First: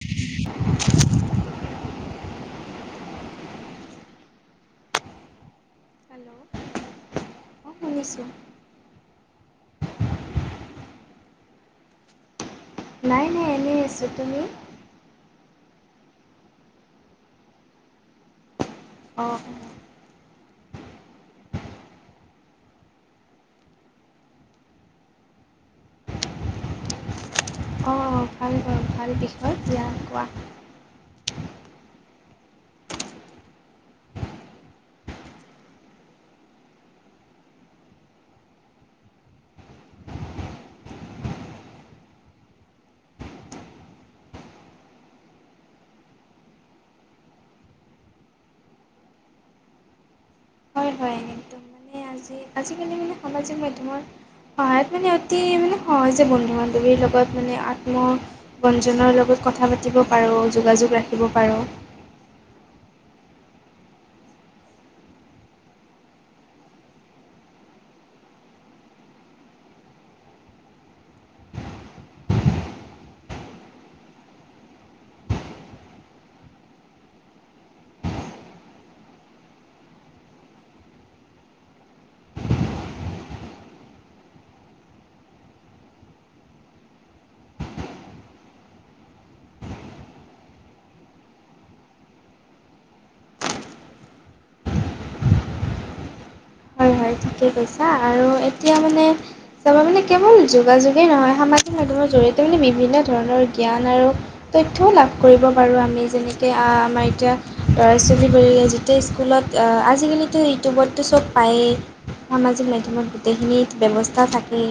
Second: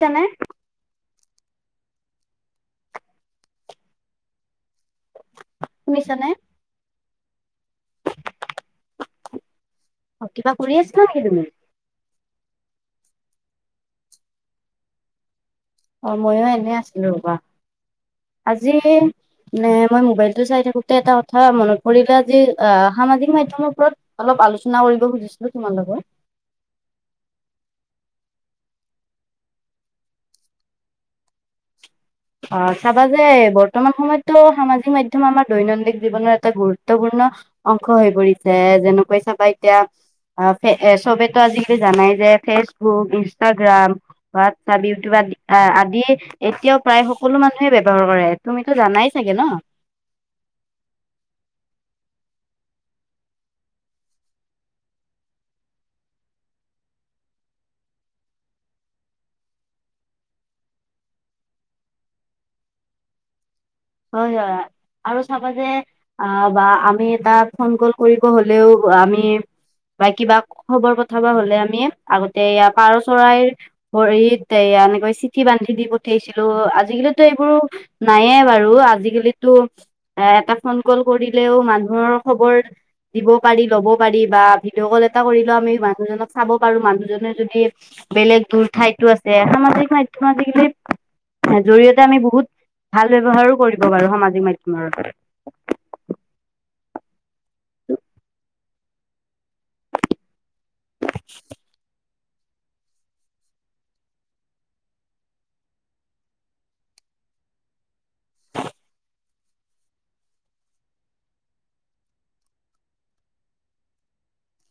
কেনে [inaudible] শুনিছানে হেল্ল', অঁ, শুনিছোঁ। অঁ, কিবা কৰি আছিলা নেকি তুমি? নাই, নাই, এনেই আছোঁ। তুমি? ই ময়ো এনে আছিলো ৰবা, আজি অঁ নে মই মোবাইলটো চাই থাকোতে এটা কথা মনত পৰিলে আজি অ, সামাজিক মাধ্যমৰ ওপৰত অলপ আলোচনা কৰিব খুজিছিলো তোমাৰ লগত। অঁ অঁ ভাল হল ভাল বিষয় দিয়া কোৱা। অ' চাবা যে বৰ্তমান সময়তো সামাজিক মাধ্যম আমাৰ দৈনন্দিন জীৱনৰ এটা গুৰুত্বপূৰ্ণ অংশ হৈ পৰিছে, যেনেকৈ চাবা এতিয়া অ', চবেতো আজিকালি জানাই যে ফেচবুক, ইনষ্টাগ্ৰাম হোৱাটছআপ, ইউটিউব আদি আদি এতিয়াও প্ৰায় সকলো মানুহে ব্যৱহাৰ তুমিতো জানাই চাগে ন? হয় হয় একদম মানে আজি আজিকালি মানে সামাজিক মাধ্যমৰ সহায়ত মানে অতি মানে সহজে বন্ধু বান্ধৱীৰ লগত মানে আত্ম ব্যঞ্জনৰ লগত কথা পাতিব পাৰোঁ যোগাযোগ ৰাখিব পাৰোঁ। হয় হয় আৰু চাবা যে অ বা আমি এটা ফোন কল কৰিব হলেও আমি বা কিবা খবৰ পঠাব হলে আমি আগতে ইয়াৰ পৰা চৰাইৰ ভৰিত এয়া এনেকৈ চিঠি বান্ধি দি পঠিয়াইছিলো। আজিকালিতো এইবোৰ নাইয়ে বাৰু। আৰু আজিকালিতো এ এটা ফোন কল কৰিলেও মানুহৰ খবৰ দিব পাৰি ল'ব পাৰি বা ভিডিঅ' কল এটা কৰিলেও আমি মানুহজনক চাব পাৰো মানুহজনে যদি বেলেগ দূৰ ঠাইতো আছে সামাজিক মাধ্যমত আজিকালি জৰিয়তে আমি বহুত ভাল ব্যৱহাৰো কৰিব পাৰো সামাজিক মাধ্যমৰ হয় হয় ঠিকেই কৈছা আৰু এতিয়া মানে চাবা মানে কেৱল যোগাযোগেই নহয় সামাজিক মাধ্যমৰ জৰিয়তে মানে বিভিন্ন ধৰণৰ জ্ঞান আৰু তথ্যও লাভ কৰিব পাৰো আমি যেনেকে আ আমাৰ এতিয়া ল'ৰা ছোৱালীবোৰে যে যেতিয়া স্কুলত আ আজিকালিতো ইউটিউবততো চব পায়েই। সামাজিক মাধ্যমত গোটেইখিনি ব্যৱস্থা থাকেই।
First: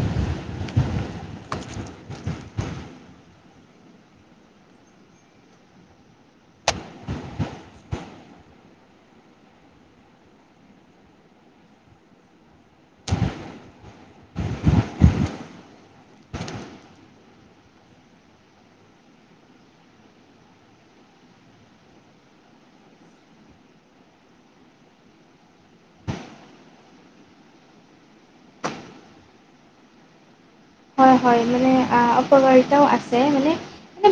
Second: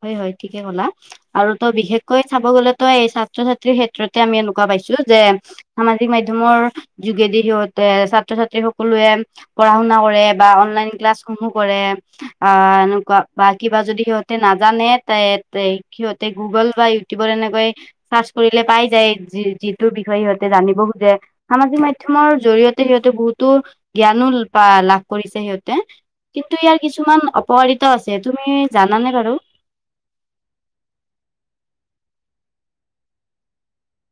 হয় হয় ঠিকে ক'লা আৰু ত বিশেষকৈ চাব গলে তই এই ছাত্ৰ ছাত্ৰী ক্ষেত্ৰতে আমি এনেকুৱা পাইছো যে সামাজিক মাধ্যমৰ যোগেদি সিহঁতে ছাত্ৰ ছাত্ৰী সকলোৱে পঢ়া শুনা কৰে বা অনলাইন ক্লাছসমূহ কৰে আহ এনেকুৱা বা কিবা যদি সিহ সিহঁতে নাজানে তে তে সিহঁতে গুগল বা ইউটিউবৰ এনেকৈ চাৰ্চ কৰিলে পাই যায় যি যিটোৰ বিষয়ে সিহঁতে জানিব খোজে সামাজিক মাধ্যমৰ জৰিয়তে সিহঁতে বহুতো জ্ঞানো লা লাভ কৰিছে সিহঁতে কিন্তু ইয়াৰ কিছুমান অপকাৰিতা আছে তুমি জানানে বাৰু হয় হয় মানে আ অপকাৰিতাও আছে মানে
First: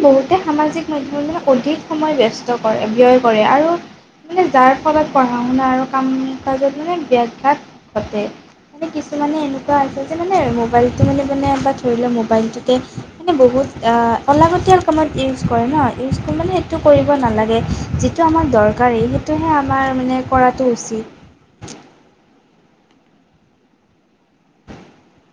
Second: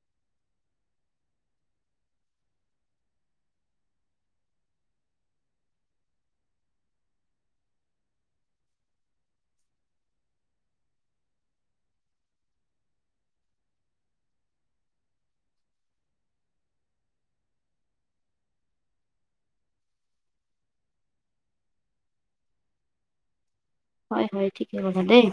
বহুতে সামাজিক মাধ্যমে মানে অধিক সময় ব্যস্ত কৰে ব্যয় কৰে আৰু মানে যাৰ ফলত পঢ়া শুনা আৰু কাম কাজত মানে ব্যাঘাত ঘটে মানে কিছুমানে এনেকুৱা আছে যে মানে মোবাইলটো মানে বা ধৰি লোৱা মোবাইলটোতে মানে বহুত আ অলাগতিয়াল কামত ইউজ কৰে ন ইউজ মানে সেইটো কৰিব নালাগে যি যিটো আমাৰ দৰকাৰী সেইটোহে আমাৰ মানে কৰাটো উচিত হয় হয় ঠিকে কলা দেই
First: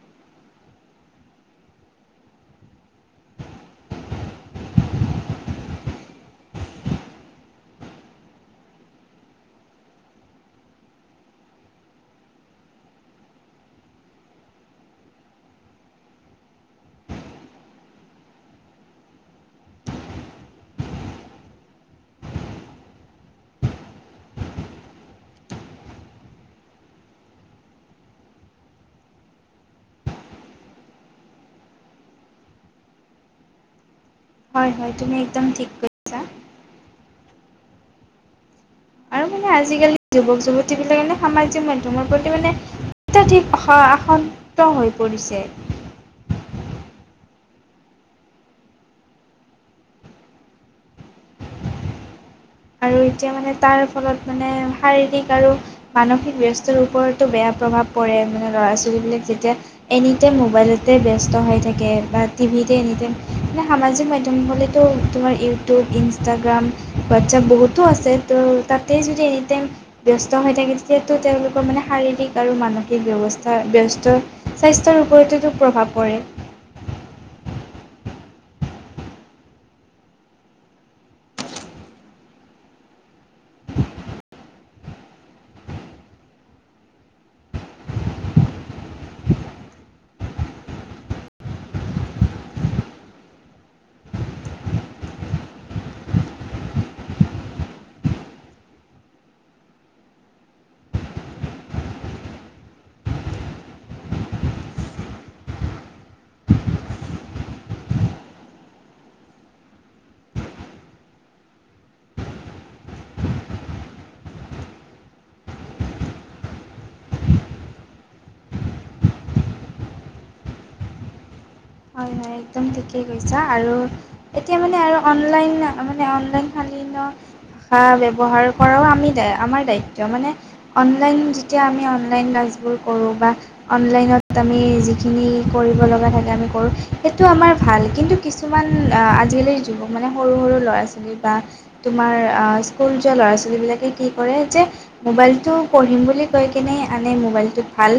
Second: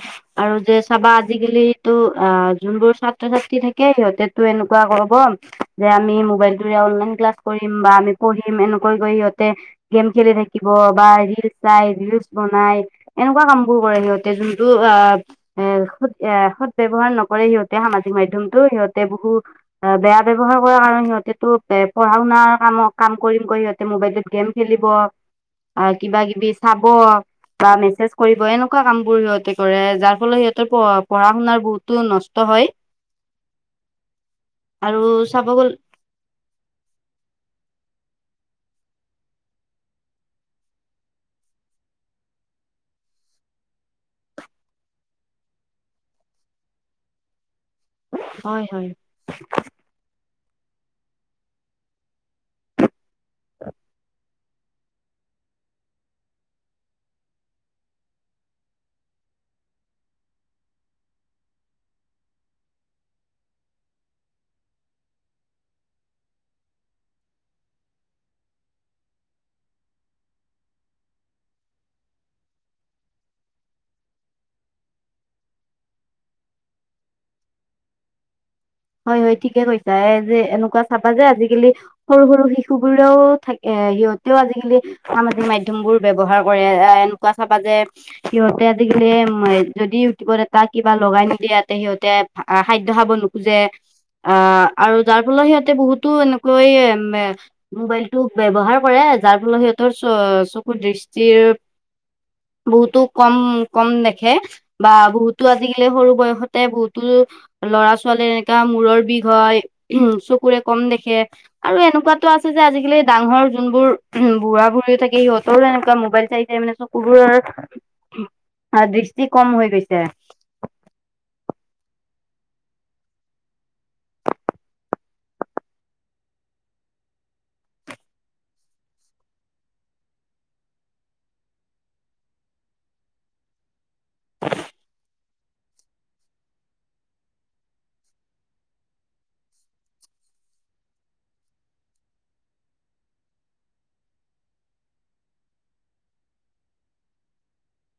আৰু যে চাবা আজিকালিটো আ যোনবোৰ ছাত্ৰ ছাত্ৰী থাকে সিহঁতেতো এনেকুৱা কৰবম যে আমি মোবাইলটোৰে অনলাইন ক্লাছ কৰিম বা আমি পঢ়িম এনেকৈ কৰি সিহঁতে গেম খেলি থাকিব বা ৰিলচ চাই ৰিলচ বনাই এনেকুৱা কাম বোৰ কৰে সিহঁতে যোনটো আ এ সৎ এ সৎ ব্যৱহাৰ নকৰে সিহঁতে সামাজিক মাধ্যমটো সিহঁতে বহু অ ব্যৱহাৰ কৰাৰ কাৰণে সিহঁতেটো পঢ়া শুনাৰ কামক কাম কৰিম কৰি সিহঁতে মোবাইলটোত গেম খেলিব কিবা কিবি চাব বা মে মেচেজ কৰিব এনেকুৱা কাম বোৰ সিহঁতে কৰে যাৰ ফলত সিহঁতৰ প পঢ়া শুনাৰ বহুতো নষ্ট হয় হয় হয় আৰু তুমি একদম চাব ঠিক গ'ল কৈছা আৰু মানে আজিকালি যুৱক যুৱতীবিলাক মানে সামাজিক মাধ্যমৰ প্ৰতি মানে অত্যাধিক আস আসান্ত হৈ পৰিছে হয় হয় আৰু এতিয়া মানে তাৰ ফলত মানে শাৰীৰিক আৰু মানসিক ব্যস্তৰ ওপৰতো বেয়া প্ৰভাৱ পৰে মানে ল'ৰা ছোৱালীবিলাক যেতিয়া এনিটাইম মোবাইলতে ব্যস্ত হৈ থাকে বা টিভিতে এনিটাইম [unintelligible] সামাজিক মাধ্যম হ'লে তো তোমাৰ ইউটিউব ইনষ্টাগ্ৰাম হোৱাটচএপ বহুতো আছে ত' তাতে যদি এনিটাইম ব্যস্ত হৈ থাকে, তেতিয়াটো তেওঁলোকৰ মানে শাৰীৰিক আৰু মানসিক ব্যৱস্থা ব্যস্ত স্বাস্থ্যৰ ওপৰতোতো প্ৰভাৱ পৰে। হয়, হয় ঠিকে কৈছা। এই যে এনেকুৱা চাবা যে, আজিকালি সৰু সৰু শিশু বোৰেও থাকে এ, সিহঁতেও আজিকালি সামাজিক মাধ্যম বোৰ ব্যৱহাৰ কৰে, এ, এনেকুৱা চাবা যে সিহঁতে আজিকালি উম, যদি ইউটিউবৰ এটা কিবা লগাই নিদিয়েতে সিহঁতে খাদ্যয় খাব নো যে, আ, আৰু তাৰ ফলত সিহঁতে বহুতো এনেকৈ মোবাইলটো ব্যয়ৱহাৰ কৰে, যাৰ ফলত সিহঁতৰ চ-চকুৰ দৃষ্টিৰ বহুতো কম, কম দেখে। বা বহুতো আজিকালি সৰু বয়সতে বহুতো ল'ৰা ছ ছোৱালী এনেকা মূৰৰ বিষ হয়, উম, চকুৰে কম দেখে। আৰু এনেকুৱাতো আছে যে, আজিকালি ডাঙৰ যোনবোৰ বুঢ়া-বুঢ়ীও থাকে সিহঁতৰো এনেকুৱা মোবাইল চাই চাই চ [unintelligible] দৃষ্টি কম হৈ গৈছে। হয়, হয় একদম ঠিকেই কৈছা আৰু এতিয়া মানে আৰু অনলাইন মানে অনলাইন শালী ন [unintelligible] ব্যৱহাৰ কৰাও আমি দ আমাৰ দায়িত্ব মানে অনলাইন যেতিয়া আমি অনলাইন ক্লাছবোৰ কৰোঁ বা অনলাইনত আমি যিখিনি কৰিব লগা থাকে আমি [unintelligible] সেইটো আমাৰ ভাল। কিন্তু কিছুমান আজিকালিৰ যুৱক মানে সৰু সৰু ল'ৰা ছোৱালী বা তোমাৰ আ, স্কুল যোৱা ল'ৰা-ছোৱালী বিলাকে কি কৰে যে, মোবাইলটো পঢ়িম বুলি কৈ কেনে আনে, মোবাইলটোত ভাল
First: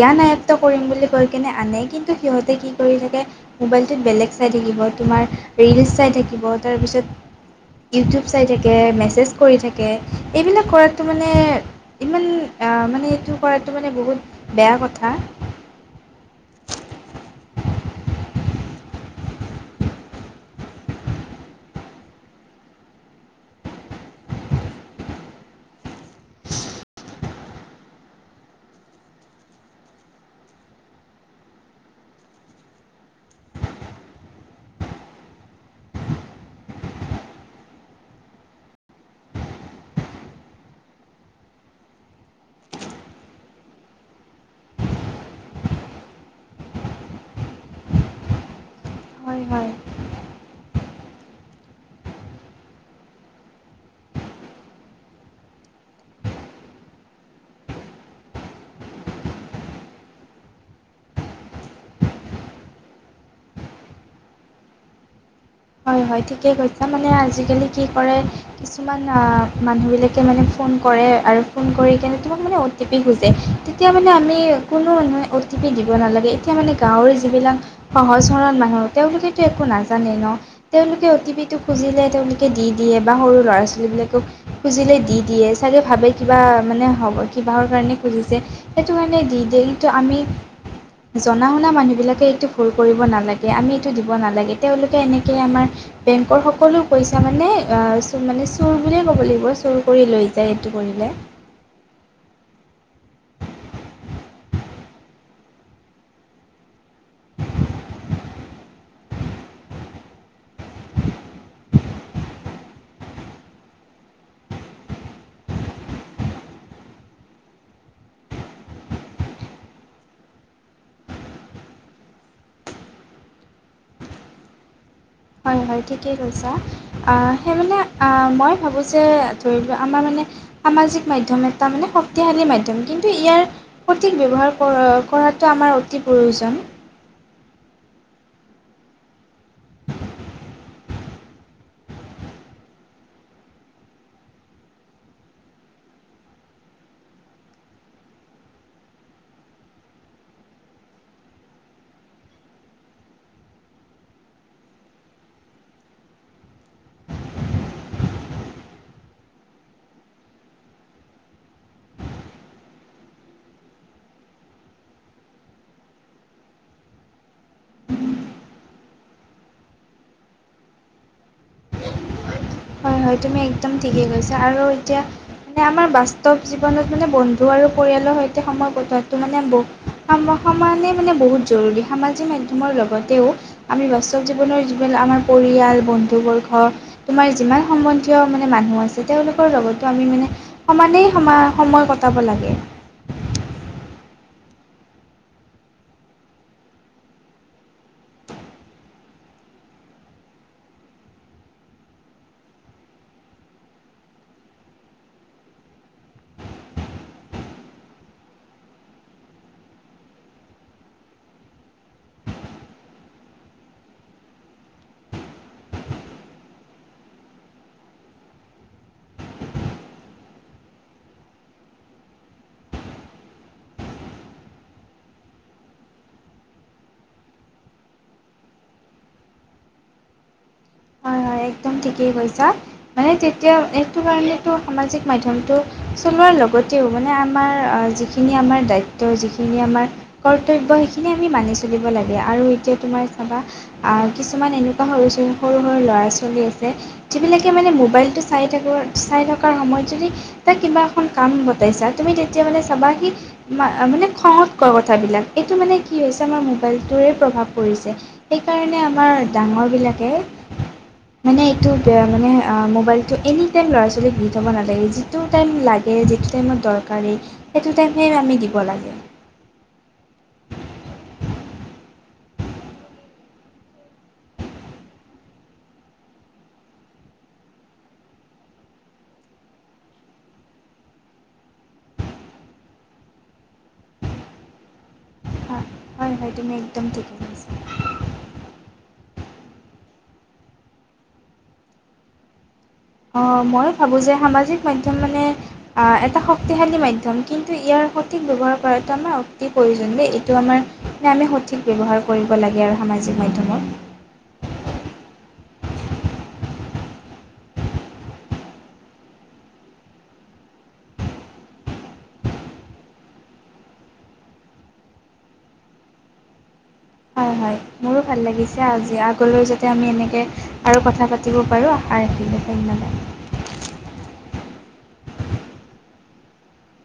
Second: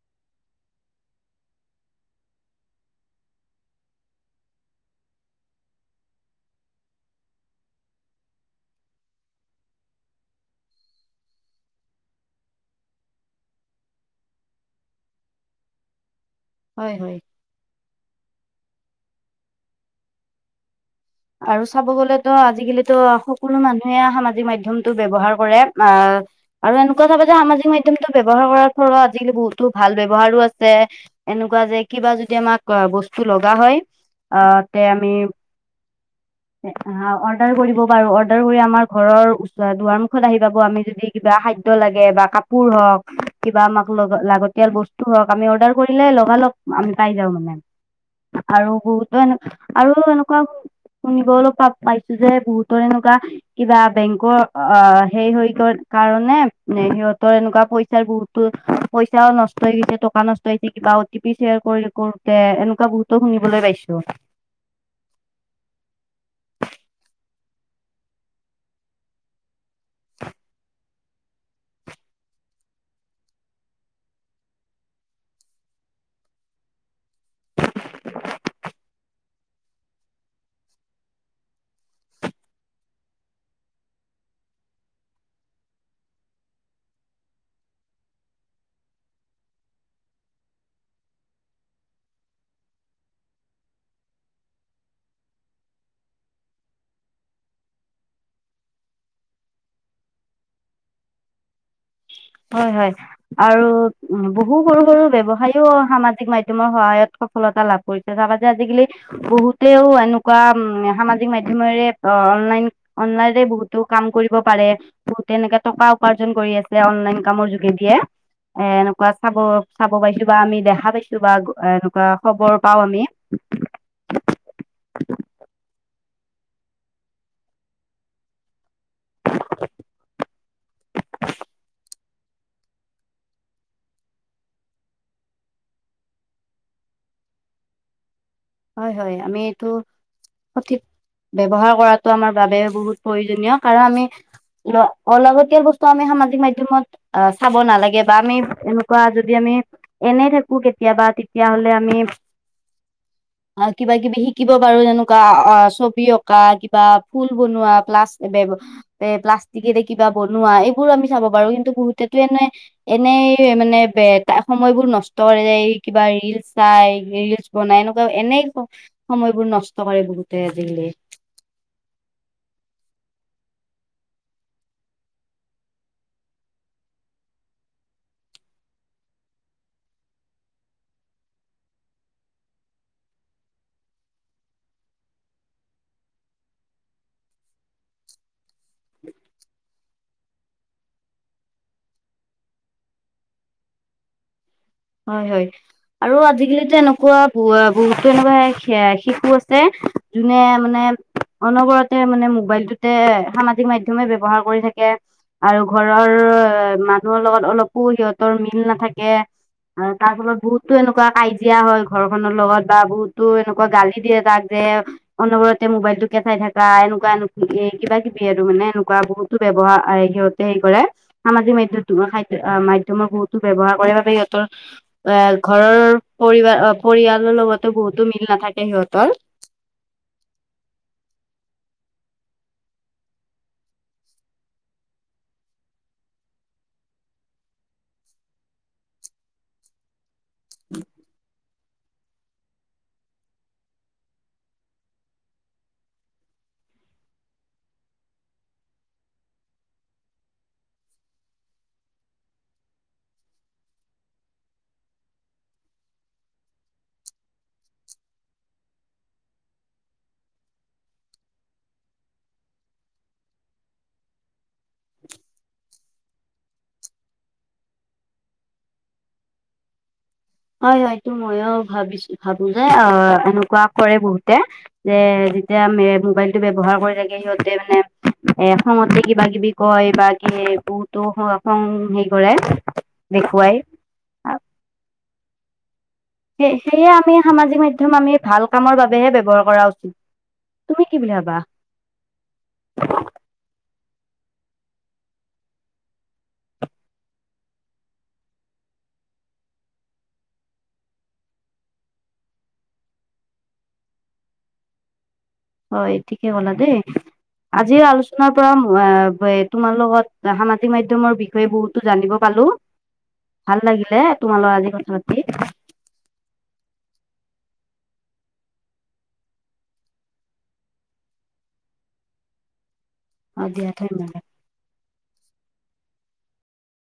জ্ঞান আয়ত্ত কৰিম বুলি কৈ কিনে আনে, কিন্তু সিহঁতে কি কৰি থাকে মোবাইলটোত বেলেগ চাই থাকিব। তোমাৰ ৰিলচ চাই থাকিব তাৰপিছত ইউটিউব চাই থাকে, মেছেজ কৰি থাকে। এইবিলাক কৰাতো মানে ইমান মানে এইটো কৰাতটো মানে বহুত বেয়া কথা। হয়, হয়। আৰু চাব গলেতো সকলো মানুহে সামাজিক মাধ্যয়মতটো ব্যৱহাৰ কৰে, আ আৰু এনেকুৱা লগে যে সামাজিক মাধ্যমতটো ব্যৱহাৰ কৰাৰ ফলত আজিকালি বহুতো ভাল ব্যৱহাৰো আছে এনেকুৱা যে কিবা যদি আমাক বস্তু লগা হয়, আ, তে আমি অ', অৰ্ডাৰ কৰিব পাৰো, অৰ্ডাৰ কৰি আমাৰ ঘৰৰ দুৱাৰ মুুখত আহি পাব আমি যদি কিবা খাদ্য লাগে বা কাপোৰ হওক, কিবা আমাক লগ লাগতিয়াল বস্তু হওক আমি অৰ্ডাৰ কৰিলে লগালগ আমি পাই যাও মানে আৰু হয় হয় বহুতো [inaudible] শুনিব অলপ প- পাইছো যে বহুতৰ এনেকুৱা কিবা বেংকৰ আ, সেই হৈ কাৰণে সিহঁতৰ এনেকুৱা পইচাৰ গো পইচাও নষ্ট হৈ গৈছে, টকা নষ্ট হৈছে কিবা অটি পি শ্বেয়াৰ কৰি কৰোতে এনেকুৱা বহুত শুনিবলৈ পাইছো। হয়, হয় ঠিকেই কৈছা। মানে আজিকালি কি কৰে কিছুমান আ, মানুহবিলাকে মানে ফোন কৰে আৰু ফোন কৰি কিনে তোমাক মানে অ অ' টি পি খোজে, তেতিয়া মানে আমি কোনো মানহে অ' টি পি দিব নালাগে। এতিয়া মানে গাঁৱৰে যিবিলাক সহজ-সৰল মানুহ তেওঁলোকেতো একো নাজানে ন। তেওঁলোকে অ' টি পিটো খুজিলে তেওঁলোকে দি দিয়ে বা সৰু ল'ৰা-ছোৱালীবিলাকেইও খুজিলে দি দিয়ে, চাগে ভাবে কিবা মানে হ'ব কি বাহৰ কাৰণে খুজিছে। সেইটো কাৰণে দি দিয়ে কিন্তু আমি জনা শুনা বিলাকে এইটো ভুল কৰিব নালাগে আমি এইটো দিব নালাগে তেওঁওলোকে এনেকে কে আমাৰ বেংকৰ সকলো পইচা মানে চ মানে চোৰ বুলিয়ে ক'ব লাগিব চোৰ কৰি লৈ যায় এইটো কৰিলে। হয়, হয়, আৰু বহু সৰু সৰু ব্যৱসায়ও সামাজিক মাধ্যয়মৰ সহায়ত সফলতা লাভ কৰিছে, চাবা যে আজিকালি বহুতেও এনেকুৱা উ, সামাজিক মাধ্যয়মেৰে অনলাইন অনলাইনে বহুতো কাম কৰিব পাৰে, বহুতে এনেকে টকা উপাৰ্জন কৰি আছে অনলাইন কামৰ যোগে দিয়ে। এ-এনেকুৱা চাব চাব পাইছো বা আমি দেখা পাইছো বা এনেকুৱা খবৰ পাও আমি। হয়, হয়, ঠিকেই কৈছা অ', সেই মানে মই ভাবোঁ যে ধৰি লোৱা আমাৰ মানে সামাজিক মাধ্যম এটা মানে শক্তশালী মাধ্যম কিন্তু ইয়াৰ প্ৰতীক ব্যৱহাৰ আমাৰ অতি প্ৰয়োজন। হয়, হয়, আমি এইটো সঠিক ব্যৱহাৰ কৰাটো আমাৰ বাবে বহুত প্ৰয়োজনীয় কাৰণ আমি অলাগতীয়াল বস্তু আমি সামাজিক মাধ্যয়মত অ', চাব নালাগে বা আমি এনেকুৱা যদি আমি এনেই থাকো কেতিয়াবা তেতিয়াহ'লে আমি অ', কিবা কিবি শিকিব পাৰো যেনেকুৱা অ', ছবি অঁকা কিবা ফুল বনোৱা প্লাছ এ প্লাষ্টিকেৰে কিবা বনোৱা এইবোৰো আমি চাব পাৰো কিন্তু বহুতে তো এনেই এনেই মানে সময়বোৰ নষ্ট কৰে যে কিবা ৰিলচ চাই ৰিলচ বনাই [unintelligible] এনেই সময়বোৰ নষ্ট কৰে বহুতে আজিকালি। হয়, হয়, তুমি একদম ঠিকে কৈছা আৰু এতিয়া মানে আমাৰ বাস্তৱ জীৱনত মানে বন্ধু আৰু পৰিয়ালৰ সৈতে সময় কটোৱটো মানে বহুত সমানে মানে বহুত জৰুৰী সামাজিক মাধ্যমৰ লগতেও আমি বাস্তৱ জীৱনৰ যিবিলাক আমাৰ পৰিয়াল বন্ধুবৰ্গ তোমাৰ যিমান সম্বন্ধীয় মানে মানুহ আছে তেওঁলোকৰ লগত তো আমি মানে সমানেই সমা সময় কটাব লাগে। হয়, হয়। আৰু আজিকালিতো এনেকুৱা বহুতো এনেকুৱা শিশু আছে যোনে মানে অনবৰতে মানে মোবাইলটোতে সামাজিক মাধ্যমে ব্যৱহাৰ কৰি থাকে। আৰু ঘৰৰ মানুহৰ লগত অলপো সিহঁতৰ মিল নাথাকে। আৰু তাৰ ফলত বহুতো এনেকুৱা কাজিয়া হয়, ঘৰখনৰ লগত বা বহুতো এনেকুৱা গালি দিয়ে তাক যে অনবৰতে মোবাইল টো কেঁচাই থকা এনেকুৱা এ কিবা কিবি আৰু মানে এনেকুৱা বহুতো ব্যৱহাৰ আহ, সিহঁত হে কৰে সামাজিক মাধ্যম মাধ্যযমৰ বহুতো ব্যৱহাৰ কৰে বাবে সিহঁত ৰ ঘৰৰ পৰিবাৰ পৰিয়ালৰ লগতো বহুতো মিল নাথাকে সিহঁতৰ। হয়, হয়, একদম ঠিকেই কৈছা। মানে তেতিয়া সেইটো কাৰণেতো সামাজিক মাধ্যমটো চলোৱাৰ লগতেও মানে আমাৰ যিখিনি যিখিনি আমাৰ দায়িত্ব যিখিনি আমাৰ কৰ্তব্য সেইখিনি আমি মানিছ চলিব লাগে আৰু এতিয়া তোমাৰ চাবা কিছুমান এনেকুৱা সৰু সৰু সৰু ল'ৰা ছোৱালী আছে যিবিলাকে মানে মোবাইলটো চাই থাকোঁ চাই থকাৰ সময়ত যদি তাক কিবা এখন কাম গতাইছা তুমি তেতিয়া মানলে চাবা সি মানে খঙত কয় কথাবিলাক এইটো মানে কি হৈছে আমাৰ মোবাইলটোৰে প্ৰভাৱ পৰিছে। সেইকাৰণে আমাৰ ডাঙৰ বিলাকে [inaudible] মানে এইটো মানে মোবাইলতটো, এনি টাইম ল'ৰা ছোৱালীক দি থ'ব নালাগে। যিটো টাইম লাগে, যিটো টাইম দৰকাৰী সেইটো টাইমেই আমি দিব লাগে। হয় হয়টো, মইও ভাবিছো ভাবো যে অ এনেকুৱা কৰে বহুতে। যে যেতিয়া আ মোবাইল টো ব্যৱহাৰ কৰি থাকে, সিহঁতে মানে এ খঙতে কিবা-কিবি, কয় বা কিবা বহুতো খং হেৰি কৰে, দেখুৱাই। হয় হয় হয়, তুমি একদম সেইয়ে আমি ঠিকে কৈছা সামাজিক মাধ্যম আমি ভাল, কামৰ বাবেহে ব্যৱহাৰ কৰা উচিত। তুমি কি বুলি ভাবা? অ মই ভাবোঁ যে সামাজিক মাধ্যম মানে, এটা শক্তিশালী মাধ্যম, কিন্তু ইয়াৰ সঠিক ব্যৱহাৰ কৰাটো আমাৰ অতি প্ৰয়োজন দেই এইটো আমাৰ। আমি সঠিক ব্যৱহাৰ কৰিব লাগে আৰু সামাজিক মাধ্যমত। হয়, ঠিকেই কলা দেই। আজিৰ আলোচনাৰ পৰা অঁ তোমাৰ লগত সামাজিক মাধ্যমৰ বিষয়, ই বহুতো জানিব পালো, ভাল লাগিলে তোমাৰ লগত আজি কথা পাতি। হয় হয়, মোৰো ভাল লাগিছে আজি আগলৈ যাতে আমি এনেকে আৰু কথা পাতি, পাতিব পাৰোঁ আশা ৰাখিলোঁ ধন্যবাদ। আজি আয়তে [unintelligible]